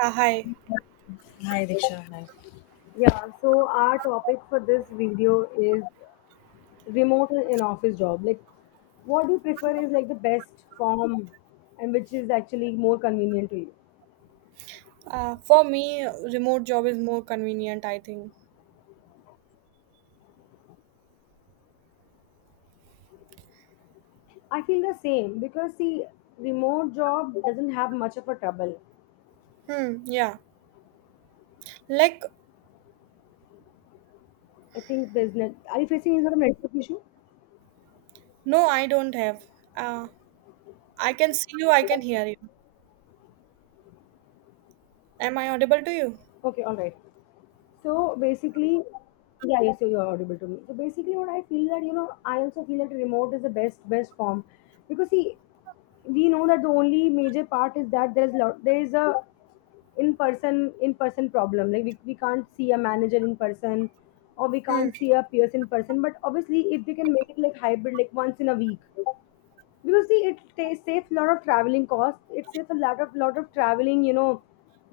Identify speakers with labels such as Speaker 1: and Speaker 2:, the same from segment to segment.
Speaker 1: Yeah, hi.
Speaker 2: Hi, Diksha. Hi. Yeah, so our topic for this video is remote and in office job. Like, what do you prefer is like the best form, and which is actually more convenient to you?
Speaker 1: For me, remote job is more convenient, I think.
Speaker 2: I feel the same because see, remote job doesn't have much of a trouble.
Speaker 1: Hmm, yeah. Like,
Speaker 2: I think there's net. Are you facing any sort of network issue?
Speaker 1: no, I don't have. Uh, I can see you, I can hear you. Am I audible to you?
Speaker 2: Okay, all right. So basically, yeah, yes, you're audible to me. So basically, what I feel that I also feel that remote is the best form because see, we know that the only major part is that there's lot. There is a in person problem. Like we can't see a manager in person or we
Speaker 1: Hmm,
Speaker 2: can't see a peers in person, but obviously if they can make it like hybrid, like once in a week. Because see, it saves a lot of traveling costs. It saves a lot of traveling, you know,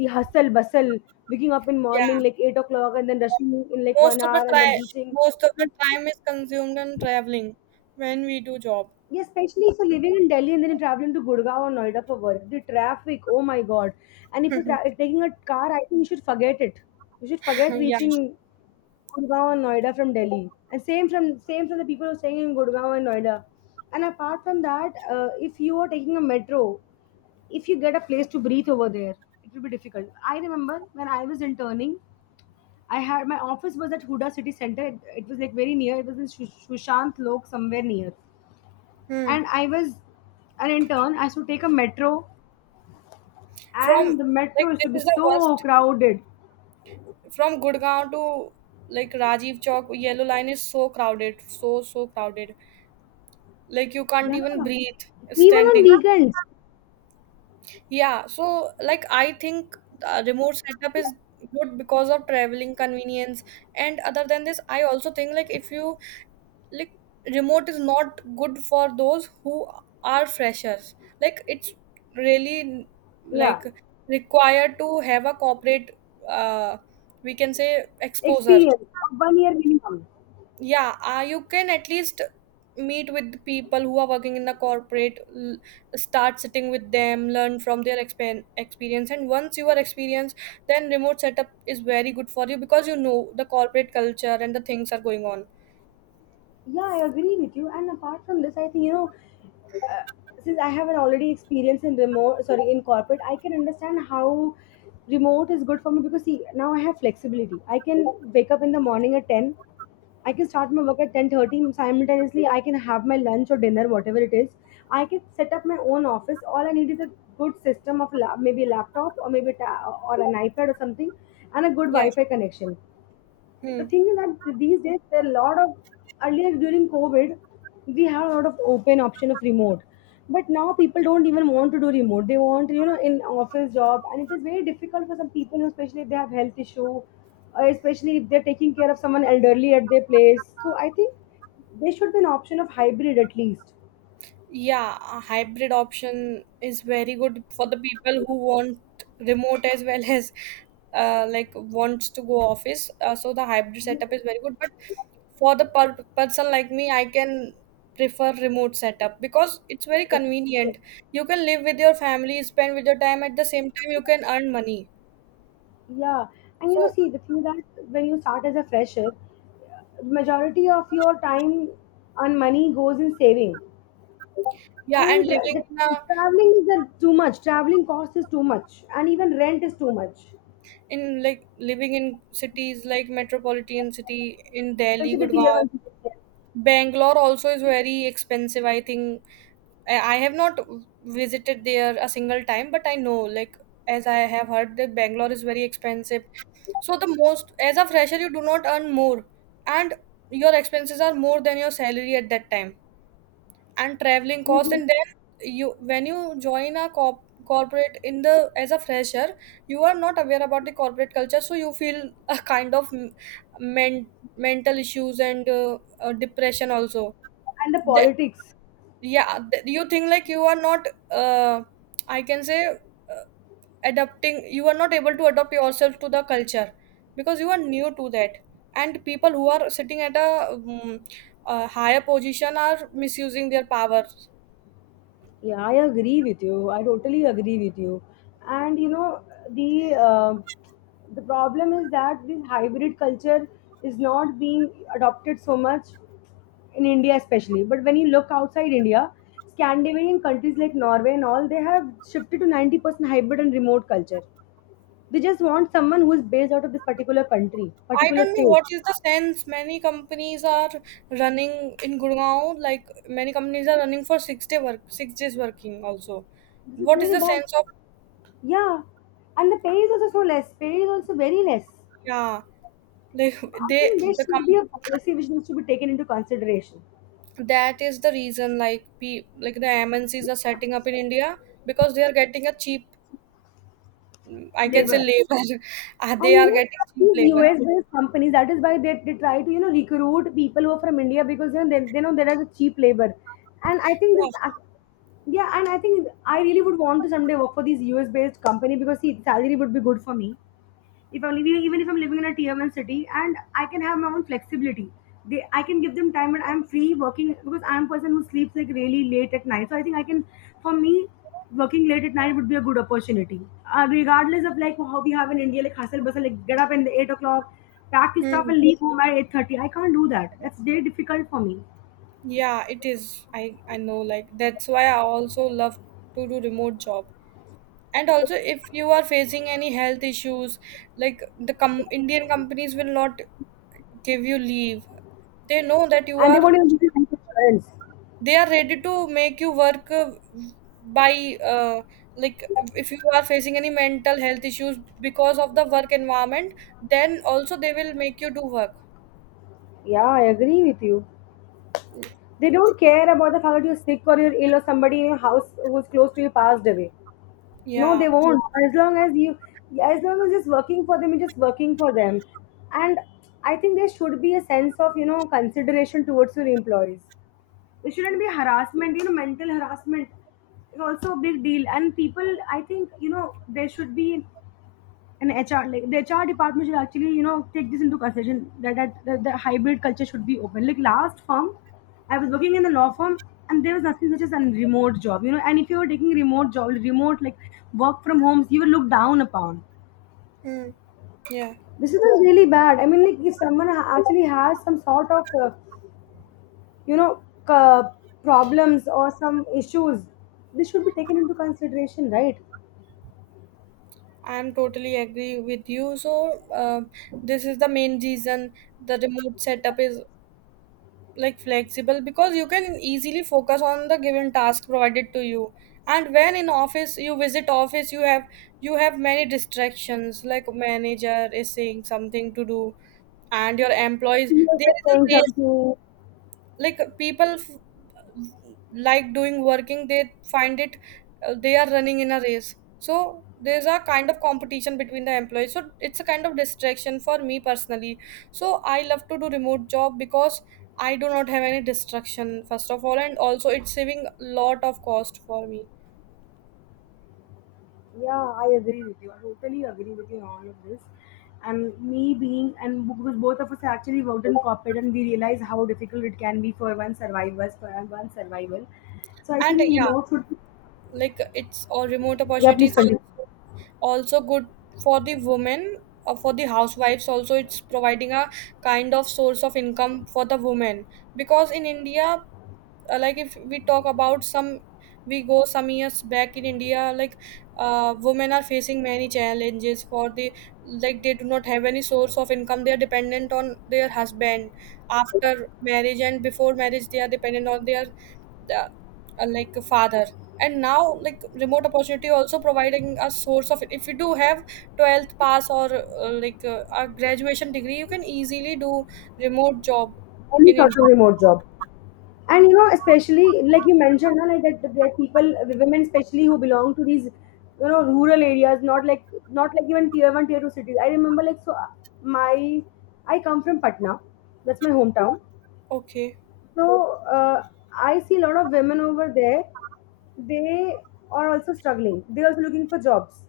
Speaker 2: the hustle bustle, waking up in
Speaker 1: yeah.
Speaker 2: morning like 8 o'clock and then rushing in like one
Speaker 1: Most of the
Speaker 2: hour and then
Speaker 1: tri-
Speaker 2: reaching.
Speaker 1: Most of the time is consumed in traveling when we do job.
Speaker 2: Yeah, especially if you're living in Delhi and then you're traveling to Gurgaon or Noida for work, the traffic, oh my god. And if you're if taking a car, I think you should forget it. You should forget
Speaker 1: Yeah.
Speaker 2: reaching Gurgaon or Noida from Delhi. And same from the people who are staying in Gurgaon and Noida. And apart from that, if you are taking a metro, if you get a place to breathe over there, it will be difficult. I remember when I was interning, I had my office was at Huda City Center. It was like very near. It was in Sushant Lok somewhere near,
Speaker 1: Hmm.
Speaker 2: and I was an intern. I used to take a metro,
Speaker 1: From
Speaker 2: and the
Speaker 1: Like,
Speaker 2: metro used to be
Speaker 1: this is the
Speaker 2: so
Speaker 1: worst.
Speaker 2: crowded.
Speaker 1: From Gurgaon to like Rajiv Chowk, yellow line is so crowded, so crowded. Like, you can't
Speaker 2: Yeah.
Speaker 1: even breathe
Speaker 2: Even on
Speaker 1: standing.
Speaker 2: weekends.
Speaker 1: Yeah, so like I think remote setup is good because of traveling convenience. And other than this, I also think like if you, like, remote is not good for those who are freshers. Like, it's really,
Speaker 2: Yeah,
Speaker 1: like, required to have a corporate, uh we can say, exposure.
Speaker 2: experience of 1 year minimum.
Speaker 1: Yeah. You can at least meet with the people who are working in the corporate start sitting with them, learn from their experience. And once you are experienced, then remote setup is very good for you because you know the corporate culture and the things are going on.
Speaker 2: Yeah, I agree with you. And apart from this, I think, you know, uh, since I have an already experience in remote, sorry, in corporate, I can understand how remote is good for me because see, now I have flexibility. I can wake up in the morning at 10. I can start my work at 10:30. Simultaneously I can have my lunch or dinner, whatever it is. I can set up my own office. All I need is a good system of maybe a laptop, or maybe a or an iPad or something, and a good
Speaker 1: Yeah.
Speaker 2: Wi-Fi connection. The
Speaker 1: Hmm.
Speaker 2: thing is that these days there are a lot of, earlier during covid we had a lot of open option of remote, but now people don't even want to do remote. They want, you know, in office job, and it is very difficult for some people, especially if they have health issue, especially if they're taking care of someone elderly at their place. So I think there should be an option of hybrid at least.
Speaker 1: Yeah, a hybrid option is very good for the people who want remote as well as like wants to go office. So the hybrid setup
Speaker 2: Yeah.
Speaker 1: is very good. But for the person like me, I can prefer remote setup because it's very convenient. You can live with your family, spend with your time at the same time you can earn money.
Speaker 2: Yeah. And you know,
Speaker 1: So
Speaker 2: see the thing that when you start as a fresher, majority of your time and money goes in saving.
Speaker 1: yeah, and
Speaker 2: And tra-
Speaker 1: living
Speaker 2: the
Speaker 1: in a
Speaker 2: traveling is too much. Traveling cost is too much, and even rent is too much,
Speaker 1: in like living in cities like metropolitan city in Delhi,
Speaker 2: especially the tier
Speaker 1: Gurgaon,
Speaker 2: one cities,
Speaker 1: Bangalore also is very expensive. I think I have not visited there a single time, but I know, like, as I have heard, that Bangalore is very expensive. So the most, as a fresher, you do not earn more, and your expenses are more than your salary at that time, and traveling cost. And then you, when you join a corporate in the as a fresher, you are not aware about the corporate culture, so you feel a kind of men, mental issues and depression also.
Speaker 2: and the
Speaker 1: That
Speaker 2: politics.
Speaker 1: Yeah, that you think like you are not I can say adapting you are not able to adapt yourself to the culture because you are new to that. And people who are sitting at a higher position are misusing their power.
Speaker 2: Yeah, I agree with you. I totally agree with you. And you know, the uh, the problem is that this hybrid culture is not being adopted so much in India, especially. But when you look outside India, Scandinavian countries like Norway and all, they have shifted to 90% hybrid and remote culture. They just want someone who is based out of this particular country,
Speaker 1: I
Speaker 2: particular
Speaker 1: don't know
Speaker 2: state.
Speaker 1: what is the sense. Many companies are running in Gurgaon, like many companies are running for 6-day work, 6 days working also.
Speaker 2: This is
Speaker 1: What is
Speaker 2: really
Speaker 1: the
Speaker 2: bad.
Speaker 1: sense of...
Speaker 2: Yeah. And the pay is also so less. Pay is also very less.
Speaker 1: yeah, like,
Speaker 2: I
Speaker 1: they
Speaker 2: think there
Speaker 1: the
Speaker 2: should
Speaker 1: com-
Speaker 2: be a policy which needs to be taken into consideration.
Speaker 1: that is the reason, like like the MNCs are setting up in India because they are getting a cheap, I can say,
Speaker 2: Labor.
Speaker 1: labor. They
Speaker 2: And you
Speaker 1: are
Speaker 2: know,
Speaker 1: getting cheap
Speaker 2: these
Speaker 1: labor.
Speaker 2: US based companies, that is why they try to, you know, recruit people who are from India because you know they know there is a cheap labor. And I think this,
Speaker 1: Yeah.
Speaker 2: yeah, and I think I really would want to someday work for these US based company because see salary would be good for me. If I'm living, even if I'm living in a tier one city, and I can have my own flexibility. They, I can give them time, and I'm free working because I'm a person who sleeps like really late at night. So I think I can, for me, working late at night would be a good opportunity, regardless of like how we have in India, like hustle bustle, like get up in 8 o'clock, pack your stuff,
Speaker 1: Hmm.
Speaker 2: and leave home at 8:30. I can't do that. That's very difficult for me.
Speaker 1: Yeah, it is. I know, like, that's why I also love to do remote job. And also, if you are facing any health issues, like the Indian companies will not give you leave. They know that you
Speaker 2: And they
Speaker 1: are,
Speaker 2: won't even give you health insurance.
Speaker 1: they are ready to make you work, by like, if you are facing any mental health issues because of the work environment, then also they will make you do work.
Speaker 2: Yeah, I agree with you. They don't care about the fact that you're sick or you're ill or somebody in your house who's close to you passed away. No, they
Speaker 1: Yeah.
Speaker 2: won't. As long as it's working for them, it's just working for them. And I think there should be a sense of, you know, consideration towards your employees. There shouldn't be harassment. You know, mental harassment is also a big deal. And people, I think, you know, there should be, and HR, like the HR department should actually, you know, take this into consideration that, that the hybrid culture should be open. Like last firm, I was working in the law firm, and there was nothing such as a remote job, you know, and if you were taking remote job, remote like work from homes, you were looked down upon.
Speaker 1: Hmm. Yeah,
Speaker 2: This is really bad. I mean, like if someone actually has some sort of, you know, problems or some issues, this should be taken into consideers
Speaker 1: I'm totally agree with you. So uh, this is the main reason the remote setup is, like, flexible because you can easily focus on the given task provided to you. And when in office you visit office, you have many distractions, like manager is saying something to do and your employees,
Speaker 2: are
Speaker 1: there is a
Speaker 2: saying
Speaker 1: race,
Speaker 2: something.
Speaker 1: like people like doing working they find it, they are running in a race, so there's a kind of competition between the employees, so it's a kind of distraction for me personally. So I love to do remote job because I do not have any distraction first of all, and also it's saving lot of cost for me.
Speaker 2: Yeah, I agree with you. I totally agree with you on all of this. And me being, and because both of us actually worked in corporate, and we realize how difficult it can be for one survivors, for one survival. So I
Speaker 1: And
Speaker 2: think
Speaker 1: yeah,
Speaker 2: remote should be.
Speaker 1: like, it's all remote
Speaker 2: Yeah, please
Speaker 1: opportunities
Speaker 2: continue.
Speaker 1: also good for the women, for the housewives also. It's providing a kind of source of income for the women because in India, like, if we talk about some, we go some years back in India, like, women are facing many challenges for the, like, they do not have any source of income, they are dependent on their husband after marriage, and before marriage they are dependent on their, the, like, father. And now, like, remote opportunity also providing a source of, if you do have 12th pass or like, a graduation degree, you can easily do remote job
Speaker 2: Any
Speaker 1: in
Speaker 2: sort of
Speaker 1: India.
Speaker 2: remote job. And you know, especially like you mentioned, na, like that, that people, women especially who belong to these, you know, rural areas, not like even tier one, tier two cities. I remember like so, my, I come from Patna, that's my hometown.
Speaker 1: Okay.
Speaker 2: So I see a lot of women over there. They are also struggling. They're also looking for jobs.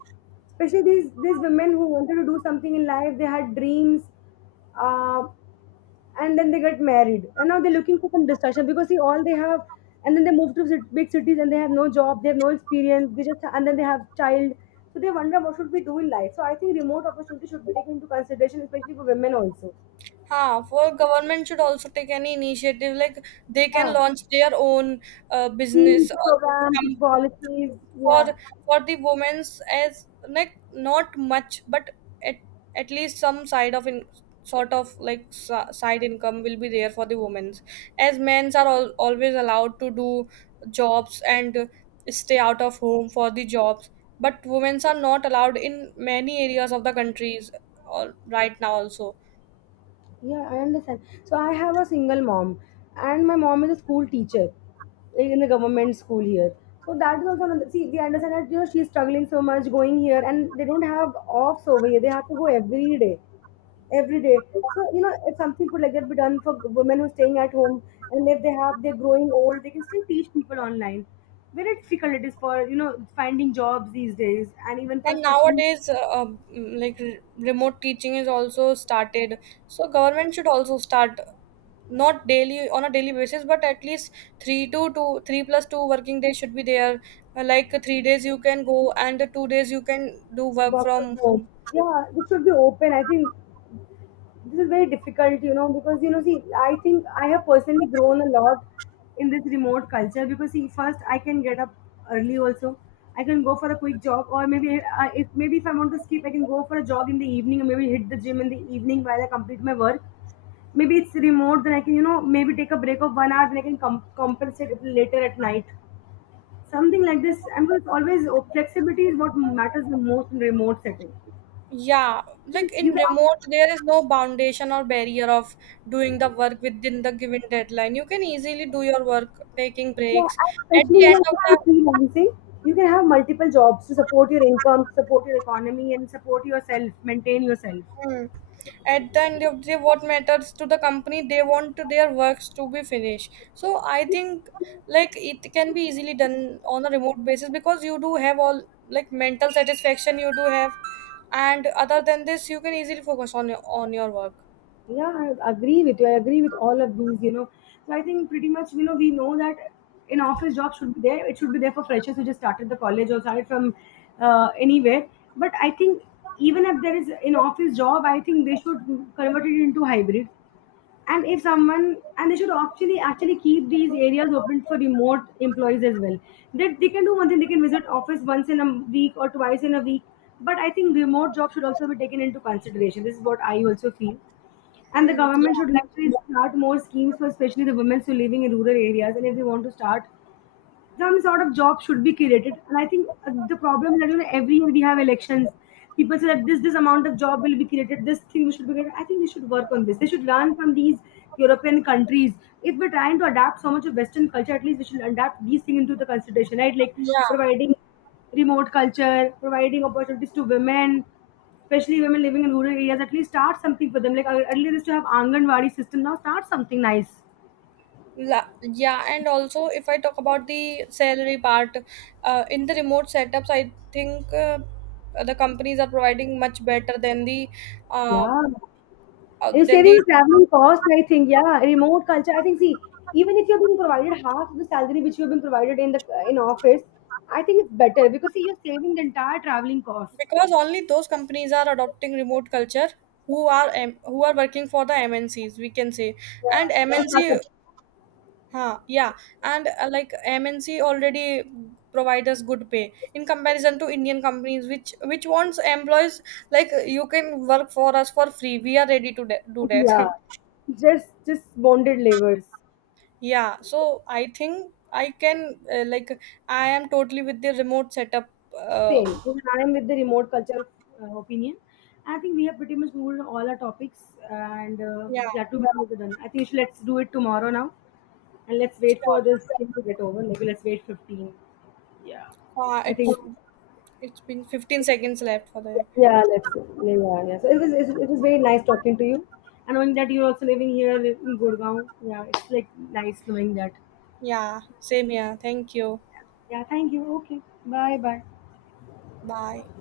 Speaker 2: Especially these women who wanted to do something in life. They had dreams, uh, and then they get married, and now they're looking for some distraction because see all they have, and then they move to big cities and they have no job, they have no experience. They just, and then they have child. So they wonder what should we do in life. So I think remote opportunity should be taken into consideration, especially for women also.
Speaker 1: Huh, well, government should also take any initiative. Like, they
Speaker 2: Yeah,
Speaker 1: can launch their own
Speaker 2: schemes,
Speaker 1: business or
Speaker 2: programs,
Speaker 1: company
Speaker 2: policies.
Speaker 1: for
Speaker 2: Yeah.
Speaker 1: the women's, as like, not much, but at at least some side of, in sort of like, side income will be there for the women's. As men's are always allowed to do jobs and stay out of home for the jobs, but women's are not allowed in many areas of the countries, all right, now also.
Speaker 2: Yeah, I understand. So I have a single mom, and my mom is a school teacher, like in the government school here. So that is also another. See, we understand that you know she's struggling so much going here, and they don't have offs over here. They have to go every day, every day. So you know, if something could like that be done for women who are staying at home, and if they have, they're growing old, they can still teach people online. Very difficult it is for you know finding jobs these days, and even for
Speaker 1: And
Speaker 2: especially
Speaker 1: nowadays, like, remote teaching is also started. So government should also start, not daily on a daily basis, but at least three to two, three plus two working days should be there. Like, 3 days you can go, and the 2 days you can do work
Speaker 2: work from
Speaker 1: from
Speaker 2: home.
Speaker 1: home.
Speaker 2: Yeah, it should be open. I think this is very difficult, you know, because you know, see, I think I have personally grown a lot in this remote culture because see, first I can get up early also. I can go for a quick jog, or maybe I, if maybe if I want to skip, I can go for a jog in the evening, or maybe hit the gym in the evening while I complete my work. Maybe it's remote, then I can you know maybe take a break of 1 hour, then I can compensate it later at night. Something like this. I'm just always oh, flexibility is what matters the most in remote setting.
Speaker 1: Yeah, like
Speaker 2: You
Speaker 1: in
Speaker 2: can.
Speaker 1: remote, there is no foundation or barrier of doing the work within the given deadline. You can easily do your work, taking
Speaker 2: Yeah,
Speaker 1: breaks.
Speaker 2: and
Speaker 1: At
Speaker 2: especially,
Speaker 1: the
Speaker 2: you
Speaker 1: end
Speaker 2: know,
Speaker 1: of
Speaker 2: if you're
Speaker 1: the
Speaker 2: freelancing, you can have multiple jobs to support your income, support your economy, and support yourself, maintain yourself.
Speaker 1: Mm. At the end of the day, what matters to the company, they want their works to be finished. So I think like it can be easily done on a remote basis because you do have all, like, mental satisfaction you do have, and other than this, you can easily focus on your work.
Speaker 2: Yeah, I agree with you. I agree with all of these, you know. So I think pretty much, you know, we know that an office job should be there. It should be there for freshers who just started the college or started from anywhere. But I think even if there is an office job, I think they should convert it into hybrid, and if someone, and they should actually keep these areas open for remote employees as well, that they can do one thing: they can visit office once in a week or twice in a week. But I think remote jobs should also be taken into consideration. This is what I also feel. And the
Speaker 1: Hmm.
Speaker 2: government
Speaker 1: Yeah.
Speaker 2: should actually start more schemes for especially the women who are living in rural areas, and if they want to start some sort of job should be created. And I think the problem that you know every year we have elections. People say that this amount of job will be created, this thing should be created. I think they should work on this. They should learn from these European countries. If we're trying to adapt so much of western culture, at least we should adapt these things into the consideration, right? Like
Speaker 1: Yeah.
Speaker 2: providing remote culture, providing opportunities to women, especially women living in rural areas, at least start something for them, like earlier used to have anganwadi system. Now start something nice.
Speaker 1: Yeah. And also, if I talk about the salary part, in the remote setups, I think the companies are providing much better than the, uh,
Speaker 2: Yeah, you're
Speaker 1: than
Speaker 2: saving
Speaker 1: the...
Speaker 2: on traveling cost, I think. Yeah, remote culture. I think. See, even if you're being provided half the salary which you've been provided in the in office, I think it's better because see, you're saving the entire traveling cost.
Speaker 1: Because only those companies are adopting remote culture who are working for the MNCs, we can say.
Speaker 2: Yeah,
Speaker 1: And
Speaker 2: and startup.
Speaker 1: MNC, huh, yeah, and like, MNC already provide us good pay in comparison to Indian companies, which wants employees, like, you can work for us for free. We are ready to do that.
Speaker 2: Yeah, just bonded labors.
Speaker 1: Yeah, so I think I can like I am totally with the remote setup. Uh,
Speaker 2: Same. Even I am with the remote culture opinion. I think we have pretty much moved on all our topics, and
Speaker 1: yeah,
Speaker 2: yeah, too bad we're done. I think we should- let's do it tomorrow now, and let's wait for
Speaker 1: sure.
Speaker 2: this thing to get over. Maybe let's wait 15. I think.
Speaker 1: It's been 15 seconds left for the...
Speaker 2: Yeah, let's. Yeah, yeah, yeah. So it was very nice talking to you, and knowing that you're also living here in Gurgaon. Yeah, it's like nice knowing that.
Speaker 1: Yeah, same here. Thank you.
Speaker 2: Yeah, thank you. Okay, bye, bye.
Speaker 1: Bye.